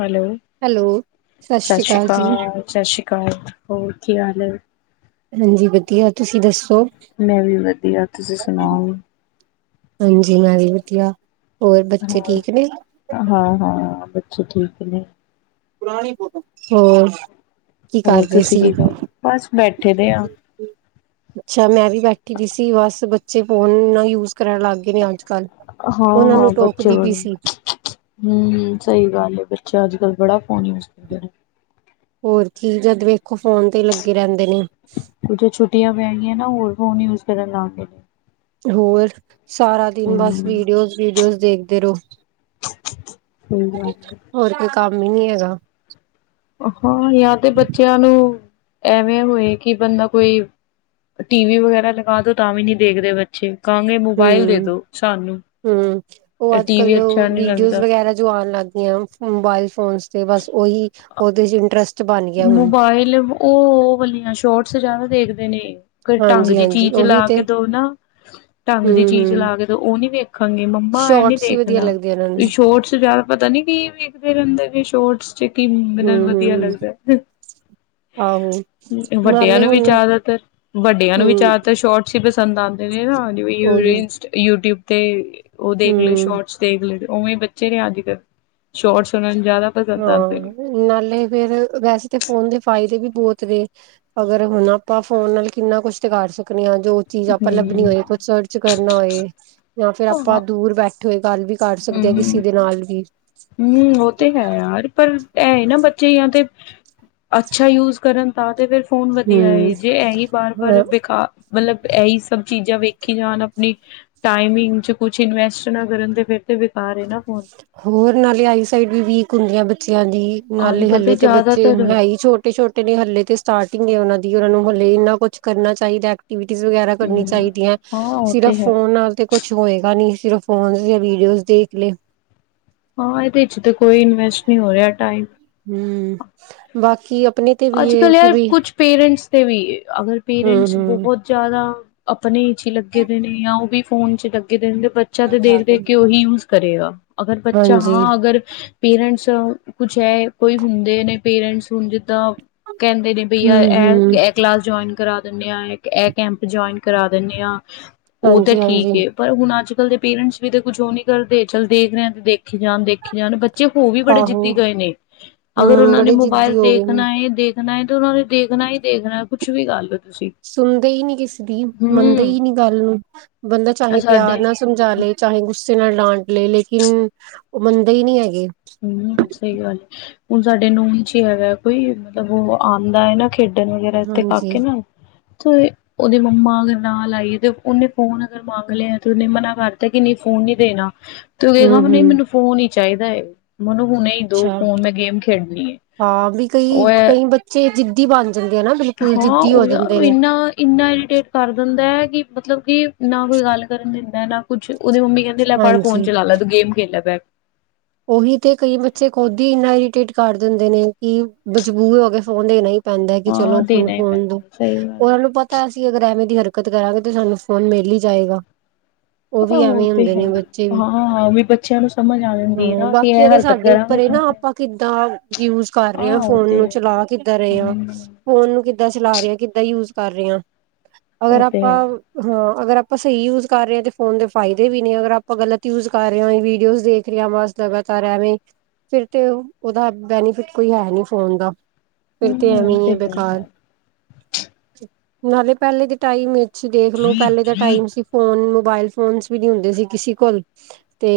Hello hello, ਸਤਿ ਸ੍ਰੀ ਸ਼੍ਰੀ ਜੀ, ਅਕਾਲ ਸਤਿ ਸ਼੍ਰੀ ਅਕਾਲ ਹੋਰ। ਕੀ ਹਾਲ ਹੈ? ਹਾਂਜੀ ਵਧੀਆ ਤੁਸੀਂ ਦੱਸੋ? ਮੈਂ ਵੀ ਵਧੀਆ ਤੁਸੀਂ ਸੁਣਾਓ? ਹਾਂਜੀ ਮੈਂ ਵੀ ਵਧੀਆ। ਹੋਰ ਹਾਂ ਬੱਚੇ ਜੀ ਠੀਕ ਨੇ? ਹਾਂ ਹਾਂ। ਅੱਛਾ ਠੀਕ ਨੇ। ਬੁਰਾ ਨਹੀਂ ਬੋਲਣਾ ਹੋ। ਕੀ ਹੋਰ ਕਰਦੇ ਤੁਸੀਂ ਸੀ ਕੀ ਕਰ ਬਸ ਬੈਠੇ ਦੇ ਆ। ਅੱਛਾ ਮੈਂ ਵੀ ਬੈਠੀ ਦੀ ਸੀ ਬਸ। ਬੇ ਫ਼ੋਨ ਨਾਲ ਯੂਜ ਕਰਨ ਲੱਗ ਗਏ ਨੇ ਅੱਜ, ਕੱਲ੍ਹ ਹਾਂ, ਹਾਂ ਬੱਚੇ ਵੱਲੋਂ ਹਮ ਸਹੀ ਗੱਲ ਹੈ ਬੱਚੇ ਅੱਜ, ਕੱਲ ਬੜੱਖ। ਫੋਨ ਹੋਰ ਕੀ ਜਦ ਵੇਖੋ ਫੋਨ ਤੇ ਲੱਗੇ ਰਹਿੰਦੇ ਨੇ, ਜੋ ਛੁੱਟੀਆਂ ਪੈ ਗਈਆਂ ਨਾ ਹੋਰ ਨਹੀਂ ਉਸ ਕਿ ਲਦੇ ਨੇ ਹੋਰ ਸਾਰਾ ਦਿਨ ਬਸ ਹੂੰ, ਵੀਡੀਓਜ਼, ਵੀਡੀਓਜ਼ ਦੇਖਦੇ ਰਹੋ। ਹਮ। ਹੋਰ ਕੋਈ ਕੰਮ ਹੀ ਨੀ ਹੈਗਾ। ਹਾਂ, ਯਾ ਤੇ ਬੱਚਿਆਂ ਨੂੰ ਐਵੇਂ ਹੋਏ ਕਿ ਬੰਦਾ ਕੋਈ ਟੀ ਵੀ ਵਗੈਰਾ ਲਗਾ ਦੋ ਤਾਂ ਵੀ ਨਹੀਂੀ ਦੇਖਦੇ ਬੱਚੇ ਕਹਾਂਗੇ ਮੋਬਾਇਲ ਦੇ ਹਮ, ਦੋ ਸਾਨੂੰ ਹਮ ਉਹ ਅੱਜ, ਟੀ ਕਲ ਵੀ ਅੱਛਾ ਨਹੀਂ ਵੀਡੀਓ ਲੱਗਦਾ ਵਗੈਰਾ ਜੋ ਆਉਣ ਲੱਗ ਗਈਆਂ ਮੋਬਾਇਲ ਫੋਨ ਤੇ ਬਸ ਉਹੀ ਉਹਦੇ ਚ ਇੰਟਰਸਟ ਬਣ ਗਿਆ ਹੁਣ ਮੋਬਾਇਲ ਉਹ ਵਾਲੀਆਂ ਸ਼ੋਰਟਸ ਜਿਆਦਾ ਦੇਖਦੇ ਜਨੇ ਢੰਗ ਹਾਂਜੀ ਦੀ ਹਾਂਜੀ ਚੀਜ਼ ਉਹੀ ਲਾ ਤੇ ਕੇ ਦੋ ਨਾ ਢੰਗ ਦੀ ਹਮ ਚੀਜ਼ ਹਮ ਲਾ ਕੇ ਦੋ ਉਹ ਨੀ ਵੇਖਾਂਗੇ ਮੰਮਾ ਇਹ ਨੀ ਸ਼ੋਰਟਸ ਹੀ ਵਧੀਆ ਦੇਖਣਾ ਲੱਗਦੇ ਇਹਨਾਂ ਨੂੰ ਛੋਟਸ ਜ਼ਿਆਦਾ ਪਤਾ ਨੀ ਕੀ ਵੇਖਦੇ ਰਹਿੰਦੇ। ਚੋਟਸ ਚ ਕੀ ਮੈਨਾਂ ਹਮ ਵਧੀਆ ਹਮ ਲੱਗਦਾ। ਆਹੋ ਵੱਡਿਆਂ ਨਾਲੇ ਨੂੰ ਵੀ ਹੁਣ ਜ਼ਿਆਦਾਤਰ ਵੱਡਿਆਂ ਨੂੰ ਵੀ ਹਮ ਜ਼ਿਆਦਾਤਰ ਸ਼ੋਰਟਸ ਹੀ ਪਸੰਦ ਆਉਂਦੇ ਨੇ ਨਾ ਉਹੀ ਯੂਟਿਊਬ ਤੇ ਉਹ ਦੇਖ ਲਏ ਹਮ ਸ਼ੋਰਟਸ ਦੇਖ ਲ ਉਵੇਂ ਬੱਚੇ ਨੇ ਅੱਜ, ਕੱਲ੍ਹ ਸ਼ੋਰਟਸ ਉਹਨਾਂ ਜ਼ਿਆਦਾ ਪਸੰਦ ਆਉਂਦੇ ਨੇ ਹਾਂ ਨਾਲੇ ਫੇਰ ਵੈਸੇ ਤਾਂ ਉਹ ਵੀ ਬਹੁਤ ਦੇ ਅਗਰ ਹੁਣ ਆਪਾਂ ਫੋਨ ਨਾਲ ਕਿੰਨਾ ਕੁਛ ਤੇ ਕਰ ਸਕਦੇ ਹਾਂ। ਜੋ ਚੀਜ਼ ਆਪਾਂ ਲੱਭਣੀ ਹਮ ਹੋਏ ਕੁਛ ਸਰਚ ਕਰਨਾ ਹੋਏ। ਜਾਂ ਫੇਿਰ ਹਾਂ ਆਪਾਂ ਦੂਰ ਬੈਠੇ ਹੋਏ ਗੱਲ ਵੀ ਕਰ ਸਕਦੇ ਹ ਕਿਸੇ ਹਮ ਦੇ ਨਾਲ ਵੀ ਹਮ ਉਹ ਤੇ ਹੈ। ਯਾਰ। ਪਰ ਇਹ ਨਾ ਬੱਚੇ ਜਾਂ। ਤੇ ਅੱਛਾ ਯੂਜ ਕਰਨ ਤਾਂ ਤੇ ਫਿਰ ਫੋਨ ਵਧੀਆ ਹੂੰ। ਏ ਜੇ ਇਹੀ ਬਾਰ ਵਾਰ ਬੇਕਾਰ ਮਤਲਬ ਇਹੀ ਸਭ ਚੀਜ਼ਾਂ ਵੇਖੀ ਜਾਣ ਆਪਣੀ ਟਾਈਮਿੰਗ ਚ ਕੁਛ ਇਨਵੈਸਟ ਨਾ ਕਰਨ ਤੇ ਫਿਰ ਤੇ ਬੇਕਾਰ ਏ ਨਾ। ਫੋਨ ਹੋਰ ਨਾਲੇ ਆਈ ਸਾਈਡ ਵੀ ਵੀਕ ਹੁੰਦੀਆਂ ਬੱਚੇ ਬੱਚਿਆਂ ਦੀ ਅੱਜ ਨਾਲੇ ਕੱਲ ਹੱਲੇ ਤੇ ਬੱਚੇ ਜ਼ਿਆਦਾਤਰ ਹੈ ਹੀ ਛੋਟੇ ਛੋਟੇ ਨੇ ਹੱਲੇ ਤੇ ਸਟਾਰਟਿੰਗ ਏ ਉਹਨਾਂ ਦੀ ਉਹਨਾਂ ਨੂੰ ਹਲੇ ਇੰਨਾ ਕੁਛ ਕਰਨਾ ਚਾਹੀਦਾ। ਟੀਵਿਟੀਜ਼ ਵਗੈਰਾ ਕਰਨੀਆਂ ਹੂੰ, ਚਾਹੀਦੀਆਂ ਹਾਂ ਉਹ ਤੇ ਸਿਰਫ ਹੈ ਫੋਨ ਨਾਲ ਤੇ ਕੁਛ ਹੋਏਗਾ ਨੀ। ਸਿਰਫ ਫੋਨ ਜਾਂ ਵੀਡੀਓਜ਼ ਦੇਖ ਲੈ। ਹਾਂ ਇਹਦੇ ਚ ਤਾਂ ਕੋਈ ਇਨਵੈਸਟ ਨੀ ਹੋ ਰਿਹਾ ਟਾਈਮ। ਹੂੰ ਬਾਕੀ ਅਪ ਅੱਜ ਕੱਲ ਯਾਰ ਕੁੱਛ ਪੇਰੈਂਟਸ ਤੇ ਵੀ ਅਗਰ ਪੇਰੈਂਟਸ ਹੂੰ-ਹੂੰ ਬਹੁਤ ਜ਼ਿਆਦਾ ਆਪਣੇ ਚ ਹੀ ਲੱਗੇ ਦੇ ਨੇ ਜਾਂ ਉਹ ਵੀ ਫੋਨ ਚ ਲੱਗੇ ਰਹਿੰਦੇ ਬੱਚਾ ਤੇ ਦੇਖ ਦੇਖ ਕੇ ਉਹੀ ਯੂਜ਼ ਕਰੇਗਾ ਅਗਰ ਬੱਚਾ ਹਾਂਜੀ। ਹਾਂ ਅਗਰ ਪੇਰੈਂਟਸ ਕੁਛ ਇਹ ਕੋਈ ਹੁੰਦੇ ਨੇ ਪੇਰੈਂਟਸ ਹੁਣ ਜਿੱਦਾਂ ਕਹਿੰਦੇ ਨੇ ਬਈ ਅ ਹੂੰ-ਹੂੰ ਏ ਇਹ ਕਲਾਸ ਜੁਆਇਨ ਕਰਾ ਦਿੰਦੇ ਹਾਂ ਇੱਕ ਇਹ ਕੈਂਪ ਜੁਆਇਨ ਕਰਾ ਦੀਣੇ ਹਾਂ। ਉਹ ਤਾਂ ਠੀਕ ਹਾਂਜੀ-ਹਾਂਜੀ ਏ ਪਰ ਹੁਣ ਅੱਜ ਕੱਲ ਦੇ ਪੇਰੈਂਟਸ ਵੀ ਤੇ ਕੁੱਛ ਉਹ ਨੀ ਕਰਦੇ ਚੱਲ ਦੇਖ ਰਹੇ ਤੇ ਦੇਖੇ ਜਾਣ ਦੇਖੇ ਜਾਣ ਬੱਚੇ ਚੇ ਹੋ ਵੀ ਬੜੇ ਆਹੋ ਜਿੱਦੀ ਗਏ ਨੇ ਅਗਰ ਹੂੰ ਉਹਨਾਂ ਨੇ ਬੜੇ ਮੋਬਾਇਲ ਜਿੱਦੀ ਹੋ ਗਏ ਨੇ। ਦੇਖਣਾ ਏ ਦੇਖਣਾ ਏ ਤੇ ਉਹਨਾਂ ਨੇ ਦੇਖਣਾ ਹੀ ਦੇਖਣਾ ਕੁਛ ਵੀ ਗੱਲ ਸੁਣਦੇ ਈ ਨੀ ਕਿਸੇ ਦੀ ਮੰਨਦੇ ਈ ਨੀ ਹੂੰ ਗੱਲ ਨੂੰ ਬੰਦਾ ਚਾਹੇ ਪਿਆਰ ਸਾਡੇ ਨਾਲ ਸਮਝਾ ਲਏ ਚਾਹੇ ਗੁੱਸਾ ਸੇ ਨਾਲ ਡਾਂਟ ਲਏ ਲੇਕਿਨ ਉਹ ਮੰਨਦੇ ਈ ਨੀ ਹੈਗੇ। ਹੂੰ ਸਹੀ ਗੱਲ ਏ ਹੁਣ ਸਾਡੇ ਨੂਨ ਚ ਹੀ ਹੈਗਾ ਕੋਈ ਮਤਲਬ ਉਹ ਆਉਂਦਾ ਏ ਨਾ ਖੇਡਣ ਵਗੈਰਾ ਇੱਥੇ ਹਾਂਜੀ ਕਾਕੇ ਨਾ ਤੇ ਉਹਦੇ ਮੰਮਾ ਅਗਰ ਨਾਲ ਆਈਏ ਤੇ ਉਹਨੇ ਫੋਨ ਅਗਰ ਮੰਗ ਲਿਆ ਤੇ ਉਹਨੇ ਮਨਾ ਕਰਤਾ ਕਿ ਨਈ ਫੋਨ ਨੀ ਦੇਣਾ। ਤੂੰ ਦੇਖਨਾ ਹੂੰ ਉਹ ਨੇ ਹੂੰ ਮੈਨੂੰ ਫੋਨ ਈ ਚਾਹੀਦਾ ਏ। ਮੈਨੂੰ ਹੁਣੇ ਈ ਦੋ ਅੱਛਾ ਫੋਨ ਮੈਂ ਗੇਮ ਖੇਡਣੀ ਹੈ ਹਾਂ ਵੀ ਕਈ ਉਹ‌ ਏ, ਕਈ ਬੱਚੇ ਜਿੱਦੀ ਬਣ ਜਾਂਦੇ ਆ ਨਾ ਬਿਲਕੁਲ ਹਾਂ ਜਿੱਦੀ ਹੋ ਉਹ ਯਾਰ ਜਾਂਦੇ ਨੇ ਇਨਾ ਇੰਨਾ ਇਰੀਟੇਟ ਕਰ ਦਿੰਦਾ ਏ ਕਿ ਮਤਲਬ ਕਿ ਨਾ ਕੋਈ ਗੱਲ ਕਰਨ ਦੇ ਨਾ ਕੁੱਛ ਉਹਦੀ ਮੰਮੀ ਕਹਿੰਦੀ ਲੈ ਫੜ ਫੋਨ ਹਾਂਜੀ ਚਲਾ ਲੈ ਤੂੰ ਗੇਮ ਖੇਲੈ ਪੈਲਾ ਉਹੀ ਤੇ ਕਈ ਬੱਚੇ ਖੁਦ ਹੀ ਇੰਨਾ ਹੀ ਟਿਟ ਕਰ ਦਿੰਦੇ ਨੇ ਕਿ ਮਜਬੂਰ ਹੋ ਕੇ ਫੋਨ ਦੇਣਾ ਹੀ ਪੈਂਦਾ ਕਿ ਹਾਂ ਚਲੋ ਹੁਣ ਦੇਣਾ ਹੀ ਫੋਨ ਦੋ ਪੈਂਦਾ ਸਹੀ ਗੱਲ ਉਹਨਾਂ ਏ। ਨੂੰ ਪਤਾ ਅ ਸੀ ਅਗਰ ਐਵੇਂ ਦੀ ਹਰਕਤ ਕਰਾਂਗੇ ਤੇ ਸਾਨੂੰ ਫ਼ੋਨ ਮਿਲ ਹੀ ਜਾਏਗਾ। ਉਹ ਵੀ ਆਹੋ ਐਵੇਂ ਤੇ ਹੁੰਦੇ ਹੈ ਨੇ ਹੀ ਹਾਂ ਵੀ ਬੱਚਿਆਂ ਨੂੰ ਸਮਝ ਆਂ ਹੂੰ ਬਾਕੀ ਇਹ ਤੇ ਸਾਡੇ ਉੱਪਰ ਨਾ ਆਪਾਂ ਕਿੱਦਾਂ ਯੂਜ ਕਰ ਰਹੇ ਹਾਂ ਉਹ ਫੋਨ ਤੇ ਨੂੰ ਚਲਾ ਕਿੱਦਾਂ ਰਹੇ ਹਾਂ ਹਮ ਫੋਨ ਨੂੰ ਕਿੱਦਾਂ ਚਲਾ ਰਹੇ ਕਿੱਦਾਂ ਯੂਜ ਕਰ ਰਹੇ ਆ। ਅਗਰ ਉਹ ਤੇ ਆਪਾਂ ਹੈ ਹਾ ਅਗਰ ਆਪਾਂ ਸਹੀ ਯੂਜ ਕਰ ਰ ਹਾਂ ਫੋਨ ਦੇ ਫਾਇਦੇ ਵੀ ਨੇ ਅਗਰ ਆਪਾਂ ਗਲਤ ਯੂਜ ਕਰ ਰਹੇ ਹਾਂ ਵੀਡੀਓਜ਼ ਦੇਖ [inaudible] ਵਾਸ ਲਗਾਤਾਰ ਐਵੇਂ ਫਿਰ ਤੇ ਉਹਦਾ ਬੈਨੀਫਿਟ ਕੋਈ ਹੈ ਨੀ ਫੋਨ ਦਾ ਫਿਰ ਤੇ ਹਮ ਉਹ ਐਵੀਂ ਮ ਇਹ ਹੈ ਬੇਕਾਰ ਨਾਲੇ ਪਹਿਲੇ ਦੀ ਟਾਈਮ ਦੇਖਲੋ ਪਹਿਲੇ ਦਾ ਟਾਈਮ ਸੀ ਫੋਨ ਮੋਬਾਇਲ ਫੋਨਸ ਵੀ ਨ ਹੁੰਦੇ ਸੀ ਕਿਸੇ ਕੋਲ ਤੇ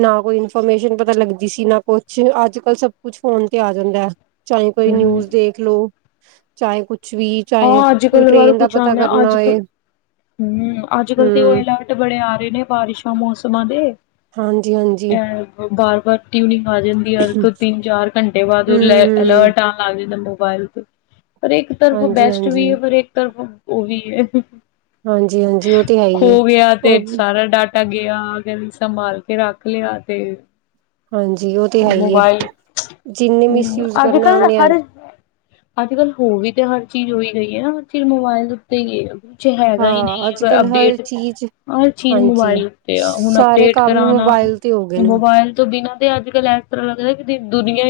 ਨਾ ਕੋਈ ਇਨਫੋਰਮੇਸ਼ਨ ਪਤਾ ਲੱਗਦੀ ਸੀ ਨਾ ਕੁਛ ਅੱਜ ਕਲ ਸਭ ਕੁਛ ਫੋਨ ਤੇ ਆ ਜਾਂਦਾ ਹੈ। ਚਾਹੇ ਕੋਈ ਹਮ ਨਿਊਜ਼ ਦੇਖ ਲਓ। ਚਾਹੇ ਕੁਛ ਵੀ ਚਾਹੇ ਹਾਂ ਅੱਜ ਕੋਈ ਕੱਲ ਵਾਰ ਟ੍ਰੇਨ ਦਾ ਕੁਛ ਪਤਾ ਆਦਾ ਕਰਨਾ ਅੱਜ ਕਲ ਹੋਏ ਹੂੰ ਅੱਜ ਕੱਲ ਤੇ ਉਹ ਹਮ ਅਲਰਟ ਬੜੇ ਆ ਰਹੇ ਬਾਰਿਸ਼ਾਂ ਮੌਸਮਾਂ ਦੇ ਹਾਂਜੀ ਹਾਂਜੀ [unintelligible] ਵਟੀ ਨੀ। ਆ ਜਾਂਦੀ ਯਰ ਹਮ ਤੋਂ ਤਿੰਨ ਚਾਰ ਘੰਟੇ ਬਾਅਦ ਹਮ ਅਲਰਟ ਆਉਣ ਲੱਗ ਜਾਂਦਾ ਮੋਬਾਇਲ ਤੇ ਹਾਂਜੀ ਬੈਸਟ ਵੀ ਹਾਂਜੀ ਹੈ ਪਰ ਇੱਕ ਤਰਫ ਉਹ ਵੀ ਹੈ। ਹਾਂਜੀ ਹਾਂਜੀ ਉਹ ਤੇ ਹੈ ਹੀ ਹੈ ਖੋ ਗਿਆ ਤੇ ਉਹ ਸਾਰਾ ਡਾਟਾ ਗਿਆ ਸੰਭਾਲ ਕੇ ਰੱਖ ਲਿਆ ਤੇ ਹਾਂਜੀ ਉਹ ਤੇ ਹੈ ਹੀ ਏ। ਮੋਬਾਇਲ ਜਿੰਨੇ ਹੂੰ ਮਿਸਯੂਜ ਅੱਜ ਕਰਨਾ ਕੱਲ ਉਹਨੇ ਹਰ ਅੱਜ ਕੱਲ ਹੋ ਵੀ ਤੇ ਹਰ ਚੀਜ਼ ਹੋਈ ਗਈ ਹੈ ਨਾ ਚਿਰ ਮੋਬਾਇਲ ਦੇ ਉੱਤੇ ਗਏ ਆ। ਹੈਗਾ ਹੀ ਹਾਂ ਨਹੀਂ ਅੱਜ ਅਗ ਕੱਲ ਹਰ ਅਪਡੇਟ ਚੀਜ਼ ਹਰ ਚੀਜ਼ ਹਾਂਜੀ ਮੋਬਾਇਲ ਤੇ ਆ ਹੁਣ ਸਾਰੇ ਅਪਡੇਟ ਕੰਮ ਕਰਾਣਾ ਮੋਬਾਇਲ ਤੇ ਹੋ ਗਏ ਨੇ ਮੋਬਾਇਲ ਤੋਂ ਬਿਨਾਂ ਤੇ ਅੱਜ ਗੱਲ ਇਸ ਤਰ੍ਹਾਂ ਲੱਗਦਾ ਕਿ ਦੁਨੀਆਂ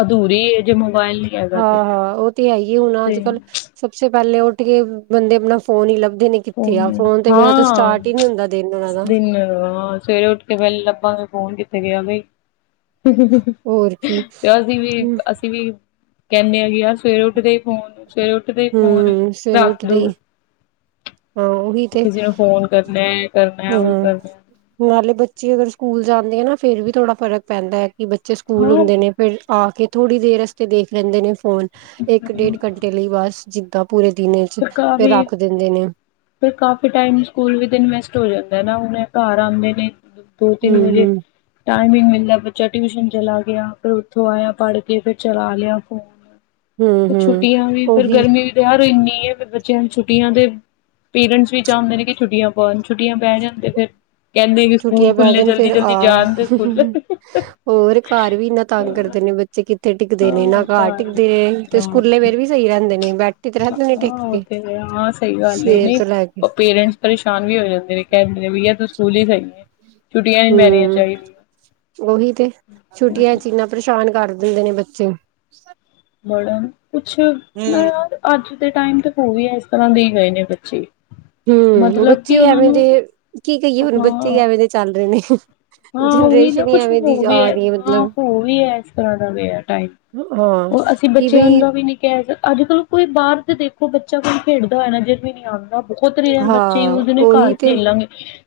ਅਧੂਰੀ ਹੈ ਜੇ। ਮੋਬਾਇਲ ਨਹੀਂ ਹੈਗਾ ਤੇ ਹਾਂ ਹਾਂ ਉਹ ਤੇ ਹੈ ਹੁਣ ਅੱਜ ਤੇ ਕੱਲ੍ਹ ਸਭਸੇ। ਪਹਿਲੇ ਉੱਠ ਕੇ ਬੰਦੇ ਆਪਣਾ ਫੋਨ ਹੀ ਲ। ਉਹ ਨੌ ਹਾਂ ਹੁੰਦਾ ਦਿਨ ਉਹਨਾਂ ਦਾ। ਦਿਨ ਹਾਂ ਸਵੇਰੇ ਉੱਠ ਕੇ ਪਹਿਲੇ ਲੱਭਾਂਗੇ। ਫੋਨ ਕਿੱਥੇ ਗਿਆ ਬਈ। ਹੋਰ ਕੀ ਤੇ ਅਸੀਂ ਵੀ ਅਸੀਂ ਵੀ। ਕਹਿੰਦੇ ਆਗੇ ਵੀ ਆ ਸਵੇਰੇ ਉੱਠਦੇ। ਫੋਨ ਸਵੇਰੇ ਉੱਠਦੇ ਹੀ ਫੋਨ ਹੂੰ ਸਵੇਰੇ ਰੱਖ ਉੱਠਦੇ ਦਓ। ਹੀ ਹਾਂ ਉਹੀ ਤੇ ਕਿਸੇ ਨੂੰ ਫੋਨ ਕਰਨਾ ਕਰਨਾ ਹਾਂ ਉਹ ਕਰਨਾ। ਨਾਲੇ ਬੱਚੇ ਅਗਰ ਸਕੂਲ ਜਾਂਦੇ ਆ ਨਾ ਫਿਰ ਵੀ ਥੋੜ੍ਹਾ ਫਰਕ ਪੈਂਦਾ ਹੈ। ਕਿ ਬੱਚੇ ਸਕੂਲ ਹਾਂ ਹੁੰਦੇ ਨੇ ਫਿਰ। ਆ ਕੇ ਥੋੜ੍ਹੀ ਦੇਰ ਰਸਤੇ ਦੇਖ ਲੈਂਦੇ ਨੇ। ਫੋਨ ਇੱਕ ਡੇਢ ਘੰਟੇ ਲਈ ਬਸ। ਜਿੱਦਾਂ। ਪੂਰੇ ਦਿਨ ਚ ਫਿਰ ਰੱਖ ਦਿੰਦੇ ਨੇ। ਫੇਰ ਕਾਫੀ ਟਾਈਮ ਸਕੂਲ ਵੀ ਦਿਨ ਵੈਸਟ ਹੋ ਜਾਂਦਾ ਨਾ ਹੁਣੇ ਇਹ ਘਰ ਆਉਂਦੇ ਨੇ। ਦੋ ਤਿੰਨ ਵਜੇ। ਹੂੰ-ਹੂੰ, ਟਾਈਮ ਹੀ ਨਹੀਂ ਮਿਲਦਾ ਬੱਚਾ ਟਿਊਸ਼ਨ ਚਲਾ ਗਿਆ ਫਿਰ ਉੱਥੋਂ ਆਇਆ ਪੜ੍ਹ ਕੇ ਫਿਰ ਚਲਾ ਲਿਆ ਫੋਨ। ਫੇਰ ਹੂੰ-ਹੂੰ ਛੁੱਟੀਆਂ ਵੀ ਫੇਰ ਉਹੀ ਗਰਮੀ ਯਾਰ ਇੰਨੀ। ਬੱਚਿਆਂ ਛੁੱਟੀਆਂ ਦੇ ਪੇਰੈਂਟਸ ਵੀ ਚਾਹੁੰਦੇ ਨੇ ਕਿ ਛੁੱਟੀਆਂ ਪਾਉਣ ਛੁੱਟੀਆਂ ਪੈ ਜਾਣ ਤੇ ਫੇਰ। ਛੁੱਟੀਆਂ ਪੈ ਜਾਣ ਫੇਰ ਆ ਜਾਣ ਤੇ ਸਕੂਲ ਹੋਰ ਘਰ ਵੀ ਇੰਨਾ ਤੰਗ ਕਰਦੇ ਨੇ ਬੱਚੇ ਕਿੱਥੇ? ਟਿੱਕਦੇ ਨੇ ਨਾ ਘਰ ਟਿੱਕਦੇ ਨੇ ਤੇ ਸਕੂਲੇ ਫੇਰ ਵੀ ਸਹੀ ਰਹਿੰਦੇ ਨੇ। ਨਹੀਂ। ਹਾਂ ਉਹ ਤੇ ਹਾਂ ਸਹੀ ਗੱਲ ਸਵੇਰ ਨਹੀਂ ਤੋਂ ਲੈ ਕੇ ਪੇਰੈਂਟਸ ਪਰੇਸ਼ਾਨ ਵੀ ਹੋ ਜਾਂਦੇ ਨੇ ਕਹਿੰਦੇ ਨੇ ਬਈਆ ਤੁਸੀਂ। ਮੂਲੀ ਖਾਈਏ। ਹੂੰ ਉਹੀ ਤੇ ਛੁੱਟੀਆਂ ਚ ਇੰਨਾ ਪਰੇਸ਼ਾਨ ਕਰਦੇ? ਦਿੰਦੇ ਨੇ ਬੱਚੇ। ਬੜਾ ਕੁੱਛ ਨਾ ਯਾਰ ਅੱਜ। ਟਾਈਮ ਤੇ ਹੋ ਵੀ ਇਸ ਤਰ੍ਹਾਂ ਦੇ ਗਏ ਨੇ ਬੱਚੇ। ਹੂੰ ਮਤਲਬ ਕਿ ਬੱਚੇ ਉਹਨਾਂ ਐਵੇਂ ਦੇ ਨੂੰ ਕੀ ਕਹੀਏ ਹੁਣ ਹਾਂ ਬੱਚੇ ਐਵੇਂ ਦੇ ਚੱਲ ਰਹੇ ਨੇ। ਹਾਂ ਉਹੀ ਨਾ ਜਨਰੇਸ਼ਨ ਹੀ ਕੁਛ ਐਵੇਂ ਹੋ ਦੀ ਵੀ ਆ ਹੈ ਰਹੀ ਹਾਂ ਮਤਲਬ ਹੋ ਵੀ ਹੈ ਇਸ ਤਰ੍ਹਾਂ ਦਾ ਗਈਆ ਟਾਈਮ ਹਾਂ ਉਹ ਅਸੀਂ ਕਿ ਬੱਚਿਆਂ ਬਈ ਦਾ ਵੀ ਨਹੀਂ। ਅੱਜ ਕੱਲ ਕੋਈ ਬਾਹਰ ਤੇ ਦੇਖੋ ਬੱਚਾ ਕੋਣ ਖੇਡਦਾ ਹੋਇਆ ਨਾ ਜਾ ਕੋਈ ਨਿਆਣਾ। ਖੁਦ ਰੇਅਰ ਬੱਚੇ ਹਾਂ ਉਸ ਦਿਨ ਘਰ ਉਹੀ ਤੇ ਖੇਲਾਂਗੇ।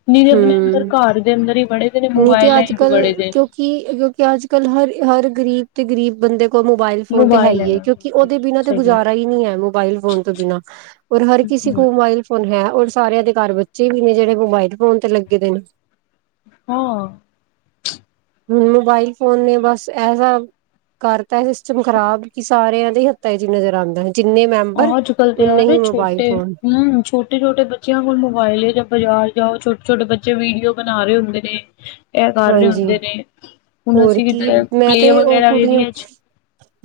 ਨ ਦੇ ਆਪਣੇ ਅੰਦਰ ਹੂੰ ਘਰ ਦੇ ਸ੍ਰਰੇ ਪੜ ਨਹੀਂ ਤੇ ਅੱਜ ਕੱਲ ਕਿਉਂਕਿ ਕਿਉਂਕਿ ਅੱਜ ਕੱਲ ਹਰ ਹਰ ਗ਼ਰੀਬ ਤੇ ਗਰੀਬ ਬੰਦੇ ਮੋਬਾਇਲ ਫੋਨ ਤੇ ਹੈ ਮੋਬਾਇਲ ਹੀਏ ਹੈਗਾ ਕਿਉਂਕਿ ਉਹਦੇ ਬਿਨਾਂ ਤੇ ਸਹੀ ਗੁਜ਼ਾਰਾ ਹੀ ਨਹੀਂੀ ਹੈ ਮੋਬਾਇਲ ਫੋਨ ਤੋਂ ਬਿਨਾ ਔਰ ਹਰ ਕਿਸੇ ਗੱਲ ਕੋਲ ਮੋਬਾਇਲ ਫੋਨ ਹੈ ਉਹਰ ਸਾਰਿਆਂ ਦੇ ਘਰ ਬੱਚੇ ਵੀ ਨੇ ਜਿਹੜੇ ਮੋਬਾਇਲ ਫੋਨ ਤੇ ਲੱਗੇ ਦੇ ਨੇ ਹਾਂ ਹੁਣ ਮੋਬਾਇਲ ਫੋਨ ਨੇ ਬਸ ਐਸਾ ਕਰਤਾ ਸਿਸਟਮ ਖ਼ਰਾਬ ਕਿ ਸਾਰਿਆਂ ਦੇ ਹੀ ਹੱਥਾਂ ਚ ਨਜ਼ਰ ਆਉਂਦਾ ਜਿੰਨੇ ਮੈਂਬਰ ਅੱਜ ਕੱਲ ਤੇ ਉਨੇ ਯਾਰ ਹੀ ਮੋਬਾਇਲ ਛੋਟੇ ਫੋਨ ਹਮ ਛੋਟੇ ਛੋਟੇ ਬੱਚਿਆਂ ਕੋਲ ਮੋਬਾਈਲੇ ਜਾਂ ਬਾਜ਼ਾਰ ਜਾਓ ਛੋਟੇ ਛੋਟੇ ਬੱਚੇ ਵੀਡੀਓ ਬਣਾ ਰਹੇ ਹੁੰਦੇ ਨੇ ਇਹ ਕਰ ਰਹੇ ਹਾਂਜੀ ਹੁੰਦੇ ਨੇ ਹੁਣ ਹੋਰ ਅਸੀਂ ਕੀ ਕਿਤੇ ਮੈਂ ਪਲੇ ਤੇ ਉਹ ਵਗੈਰਾ ਕੁੜੀਆਂ ਏਰੀਆ ਚ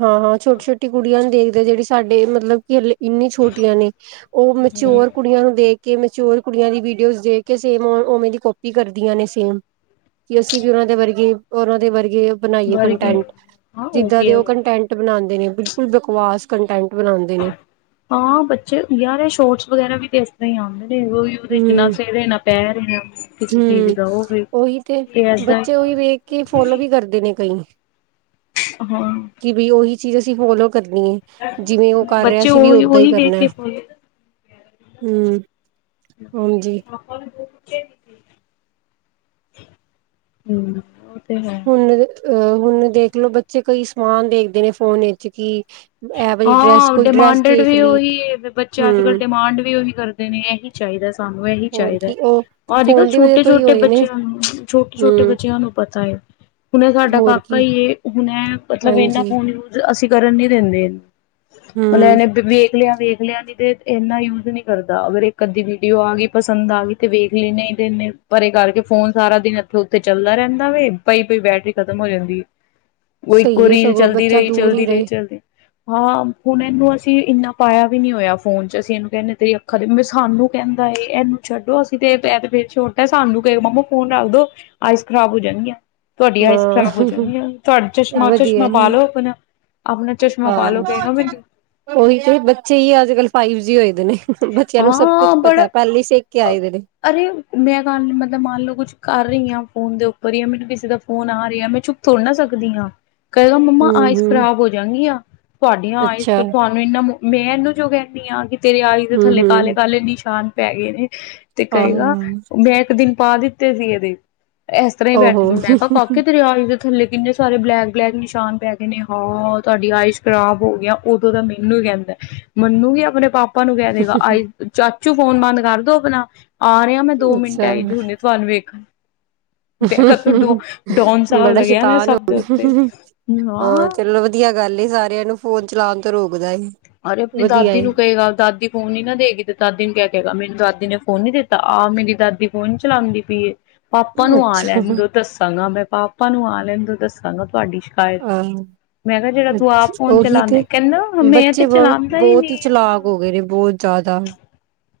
ਹਾਂ ਹਾਂ ਛੋਟੀ ਛੋਟੀ ਕੁੜੀਆਂ ਨੂੰ ਦੇਖਦੇ ਜਿਹੜੀ ਸਾਡੇ ਮਤਲਬ ਮਤਬਲ ਕੀ ਹਲੇ ਇੰਨੀ ਛੋਟੀਆਂ ਨੇ ਉਹ ਮਚੋਰ ਕੁੜੀਆਂ ਨੂੰ ਦੇਖ ਕਿ ਮਚਰ ਕੁੜੀਆਂ ਦੀ ਵੀਡੀਓ ਦੇ ਕੇ ਸੇਮ ਉਵੇਂ ਦੀ ਕਪੀ ਕਰਦੀਆਂ ਨੇ ਸੇਮ ਕਿ ਅਸੀਂ ਵੀ ਉਹਨਾਂ ਦੇ ਵਰਗੇ ਉਹਨਾਂ ਦੇ ਵਰਗੇ ਬਣਾਈਏ ਵਰ ਗਏ ਕੰਟੈਂਟ ਹਾਂ ਜਿੱਦਾਂ ਵੀ ਦੇ ਹੈ ਉਹ ਵੀ ਕੰਟੈਂਟ ਬਣਾਉਂਦੇ ਨੇ ਬਿਲਕੁਲ ਬਕਵਾਸ ਕੰਟੈਂਟ ਬਣਾਉਂਦੇ ਨੇ ਹਾਂ ਬੱਚੇ ਯਾਰ ਸ਼ੋਰਟਸ ਵਗੈਰਾ ਵੀ ਦੇ ਆਉਂਦੇ ਨਹੀਂ ਦਿ ਨਾ ਸੇਰੇ ਨਾ ਪੈਰ ਕਿਸੇ ਹਮ ਚੀਜ਼ ਦਾ ਉਹ ਵੀ ਉਹੀ ਤੇ ਏਦਾਂ ਬੱਚੇ ਉਹੀ ਹੀ। ਵੇਖ ਕੇ ਫੋਲੋ ਵੀ ਕਰਦੇ ਨੇ ਕਈ ਹਾਂ ਜੀ ਤੁਸੀਂ ਫੋਲੋ ਕਰਨੀ ਹੈ ਜਿਵੇਂ ਉਹ ਕਰ ਰਿਹਾ ਬੱਚੇ ਸੀ ਵੀ ਉਹੀ ਓਦਾਂ ਹੀ ਉਹੀ ਵੇਖ ਕਰਨਾ ਹੈ ਕੇ ਹਮ ਮ ਹਮ ਤੇ ਹੈ ਹੁਣ ਅਹ ਹੁਨ ਦੇਖਲੋ ਬੱਚੇ ਕਈ ਸਮਾਨ ਦੇਖਦੇ ਨੇ ਫੋਨ ਵਿੱਚ ਕਿ ਇਹ ਵਾਲੀ ਡਰੈਸ ਹਾਂ ਕੋਈ ਡਰੈਸ ਡਿਮਾਂਡਡ ਦੇਖ ਵੀ ਲਈ ਉਹੀ ਬੱਚੇ ਅੱਜ ਕੱਲ ਹਮ ਡਿਮਾਂਡ ਵੀ ਉਹੀ ਕਰਦੇ ਦੇ ਨੇ ਇਹੀ ਚਾਹੀਦਾ ਸਾਨੂੰ ਇਹੀ ਹੋਰ ਚਾਹੀਦਾ ਹੈ ਕੀ ਉਹ ਅੱਜ ਕੱਲ੍ਹ ਫੋਨ ਦੀ ਵਜ੍ਹਾ ਛੋਟੇ ਤੋਂ ਹੀ ਛੋਟੇ ਹੋਏ ਨੇ ਬੱਚਿਆਂ ਛੋਟੇ ਛੋਟੇ ਹਮ ਬੱਚਿਆਂ ਨੂੰ ਪਤਾ ਹੈ ਹੁਣੇ ਸਾਡਾ ਹੋਰ ਕਾਕਾ ਕੀ ਹੁਣ ਮਤਲਬ ਇਨਾ ਹਾਂਜੀ ਫੋਨ ਯ ਅਸੀਂ ਕਰਨ ਦਿੰਦੇ। ਮਤਲਬ ਹਮ ਇਹਨੇ ਦੇਖ ਲਿਆ ਵੇਖ ਲਿਆ ਨ ਤੇ ਇਨਾ ਯੂਜ ਨੀ ਕਰਦਾ ਅਗਰ ਇੱਕ ਅੱਧੀ ਵੀਡੀਓ ਆ ਗਈ ਪਸੰਦ ਆ ਗਈ ਤੇ ਵੇਖ ਲ ਨਹੀਂ ਤੇਨੇ ਪਰ ਇਹ ਕਰਕੇ ਫੋਨ ਸਾਰਾ ਦਿਨਥੇ ਉਥੇ ਚੱਲਦਾ ਰਹਿੰਦਾ ਵ ਪਾਈ ਪ ਬੈਟਰੀ ਖਤਮ ਹੋ ਜਾਂਦੀ। ਉਹ ਇੱਕੋ ਸਹੀ ਹੈ ਰੀਲ ਸਗੋਂ ਚਲਦੀ ਬੱਚਾ ਰਹੀ ਦੂਰ ਹੀ ਚਲਦੀ ਰਹੀ ਰਹੇ ਚੱਲਦੀ। ਹਾਂ ਹੁਣ ਇਹਨੂੰ ਅਸੀਂ ਇੰਨਾ ਪਾਇਆ ਵੀ ਨੀ ਹੋਇਆ ਫੋਨ ਚ ਅਸੀਂ ਇਹਨੂੰ ਕਹਿੰਦੇ ਤੇਰੀ ਅੱਖਾਂ ਦੇ ਸਾਨੂੰ ਕਹਿੰਦਾ ਇਹਨੂੰ ਛੱਡੋ ਅਸੀਂ ਤੇ ਫ ਛੋਟਾ ਸਾਨੂੰ ਕ ਮਾਮਾ ਫੋਨ ਰੱਖ ਦੋ ਆਈਸ ਖਰਾਬ ਹੋ ਜਾਣੀਆਂ। ਤੁਹਾਡੀ ਆਇਸ ਖ਼ਰਾਬ ਹੋ ਹਾਂ ਜਾਂਦੀ ਹੈ ਤੁਹਾਡਾ ਚਸ਼ਮਾ ਵਧੀਆ ਚਸ਼ਮਾ ਪਾ ਲਓ ਆਪਣਾ ਆਪਣਾ ਪਾ ਹਾਂ ਲੋ ਕਹੇਗਾ ਮੈਨੂੰ ਉਹੀ ਤੇ ਬੱਚੇ ਹੀ ਅੱਜ ਕਲ ਫਾਈਵ ਜੀ ਹੋਏ ਦੇ ਨੇ ਬੱਚਿਆਂ ਨੂੰ ਸਭ ਕੁਛ ਹਾਂ ਪਤਾ ਬੜਾ ਪਹਿਲੀ ਸਿੱਕ ਕੇ ਆਏ ਨੇ। ਅਰੇ ਮੈਂ ਗੱਲ ਮਤਲਬ ਮੰਨ ਲਓ ਕੁਛ ਕਰ ਰਹੀ ਹਾਂ ਫੋਨ ਦੇ ਉੱਪਰ ਜਾਂ ਮੈਨੂੰ ਕਿਸੇ ਦਾ ਫੋਨ ਆ ਰਿਹਾ ਮੈਂ ਚੁੱਪ ਥੋੜ੍ਹ ਨਾ ਸਕਦੀ ਹਾਂ। ਕਗਾ ਮੰਮਾ ਹਮ ਆਈਸ ਹਮ ਖਰਾਬ ਹੋ ਜਾਗੀ ਆ। ਤੁਹਾਡੀਆਂ ਆਈ ਅੱਛਾ ਫਿਰ ਤੁਹਾਨੂੰ ਇੰਨਾ ਮੈਂ ਇਹਨੂੰ ਜੋ ਕਹਿੰਦੀ ਹਾਂ ਕਿ ਤੇਰੇ ਆਈ ਦੇ ਹਮ ਥੱਲੇ ਕਾਹੇ ਹਮ ਕਾਹਾਲੇ ਨਿਸ਼ਾਨ ਪੈ ਗਏ ਨੇ। ਤੇ ਕਰੇਗਾ ਆਹੋ ਮੈਂ ਇੱਕ ਦਿਨ ਪਾਦਤੇ ਸੀ ਦੇ ਇਸ ਤਰ੍ਹਾਂ ਹੀ ਆਹੋ ਬੈਠੇ ਹੋ ਮੈਂ ਕਿਹਾ ਓਹੋ ਕਾਕੇੀ ਤੇ ਆ ਦੇ-' ਥੱਲੇ ਕਿੰਨੇ ਸਾਰੇ ਬਲੈਕ ਬਲੈਕ ਨਿਸ਼ਾਨ ਪੈ ਕੇ ਨੇ ਹਾਂ ਤੁਹਾਡੀ ਆਇ ਖਰਾਬ ਹੋ ਗਿਆ ਉਦੋਂ ਤਾਂ ਮੈਨੂੰ ਹੀ ਕਹਿੰਦਾ ਮੈਨੂੰ ਵੀ ਆਪਣੇ ਪਾਪਾ ਆਪਾਂ ਨੂੰ ਕਹਿ ਦੇਗਾ ਆ। ਚ ਫੋਨ ਬੰਦ ਕਰਦੋ ਆਪਣਾ ਆ ਰਿਹਾ ਮੈਂ ਦੋ ਮਿੰਟ ਅੱਛਾ ਆਈ ਜ ਹੁੰਦੀ ਤੁਹਾਨੂੰ ਵੇਖਣ। ਦੇਖਾ ਤੂੰ ਡੋ ਡੋਨ ਸਾਹਿਬ ਬੜਾ ਲੱਗਿਆ ਨਾ ਸ਼ੈਤਾਨ ਸਭ ਹੋ ਦੇ ਉੱਤੇ ਹਾਂ ਚਲੋ ਵਧੀਆ ਗੱਲ ਸਾਰੀ। ਬਿਆਂ ਨੂੰ ਫੋਨ ਚਲਾਉਣ ਤੋਂ ਰੋਕਦਾ ਸੀ। ਅਰੇ ਆਪਣੀ ਦਾਦੀ ਨੂੰ ਕਹੇਗਾ ਦਾਦੀ ਫੋਨ ਨ ਨਾ ਦੇਗੀ ਤੇ ਦਾਦੀ ਨੂੰ ਕਿਆ ਕਹੇਗਾ ਮੈਨੂੰ ਦਾਦੀ ਨੇ ਫੋਨ ਨੀ ਦਿੱਤਾ ਆਹ ਮੇਰੀ ਦਾਦੀ ਫੋਨ ਨੀ ਚਲਾਉਂਦੀ ਪਈਏ। ਪਾਪਾ ਨੂੰ ਆ ਅੱਛਾ ਲੈਣ ਦੋ ਦੱਸਾਂਗਾ ਮੈਂ ਪਾਪਾ ਨੂੰ ਆ ਲੈਣ ਦੋ ਦੱਸਾਂ ਗਾ ਤੁਹਾਡੀ ਆਹ ਮੈਂ ਕਿਹਾ ਜਿਹੜਾ ਤੂੰ ਆਪ ਅੱਛਾ, ਫਨ ਉਹੀ ਚਲਾਉੇ ਤੇ ਕਹਿੰਦਾ ਹ ਮੈਂ ਤੇ ਬੱਚੇ ਬਹੁਤ ਚਲਾਉਂਦਾ ਬਹੁਤ ਹੀ ਨਹੀਂ ਆ ਚਲਾਕ ਹੋ ਗਏ ਨੇ ਬਹੁਤ ਜ਼ਿਆਦਾ।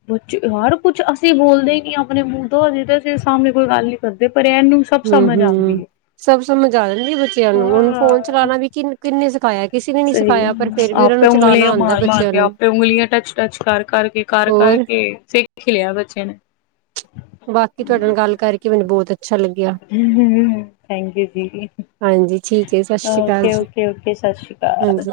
ਬੱਚੇ ਹਰ ਕੁਛ ਅਸੀਂ ਬੋਲਦੇ ਹੀ ਨਹੀਂ ਆਪਣੇ ਮੂੰਹ ਤੋਂ ਹਜੇ ਤਾਂ ਅਸੀਂ ਸਾਹਮਣੇ ਕੋਈ ਗੱਲ ਨੀ ਕਰਦੇ। ਪਰ ਇਹਨੂੰ ਸਭ ਹੂੰ, ਸਮਝ ਆਉਂਦੀ ਹੂੰ। ਸਭ ਸਮਝ ਆ ਜਾਂਦੀ ਬੱਚਿਆਂ ਹੈ ਨੂੰ। ਹੁਣ ਫੋਨ ਹਾਂ ਚਲਾਉਣਾ ਵੀ ਕਿਨ ਕਿੰਨੇ ਸਿਖਾਇਆ ਕਿਸੇ ਨੇ ਨੀ ਸਹੀ ਹੈ ਸਿਖਾਇਆ ਪਰ ਫਿਰ ਵੀ ਉਹਨਾਂ ਆਪੇ ਨੂੰ ਚਲਾਉਣਾ। ਉਂਗਲੀਆਂ ਆਉਂਦਾ ਮਾਰ ਮਾਰ ਬੱਚਿਆਂ ਕੇ ਨੂੰ ਆਪੇ ਉਂਗਲੀਆਂ ਟੱਚ ਟੱਚ ਕਰ ਕਰਕੇ ਕਰ ਹੋਰ ਕਰਕੇ ਸਿੱਖ ਲਿਆ ਬੱਚੇ ਨੇ। ਬਾਕੀ ਤੁਹਾਡੇ ਨਾਲ ਗੱਲ ਕਰਕੇ ਮੈਨੂੰ ਬਹੁਤ ਅੱਛਾ ਲੱਗਿਆ ਥੈਂਕ ਯੂ ਜੀ। ਹਾਂਜੀ ਠੀਕ ਹੈ ਸਤਿ ਸ੍ਰੀ ਅਕਾਲ ਓਕੇ, ਜੀ ਓਕੇ, ਓਕੇ। ਸਤਿ ਸ਼੍ਰੀ ਅਕਾਲ। ਹਾਂਜੀ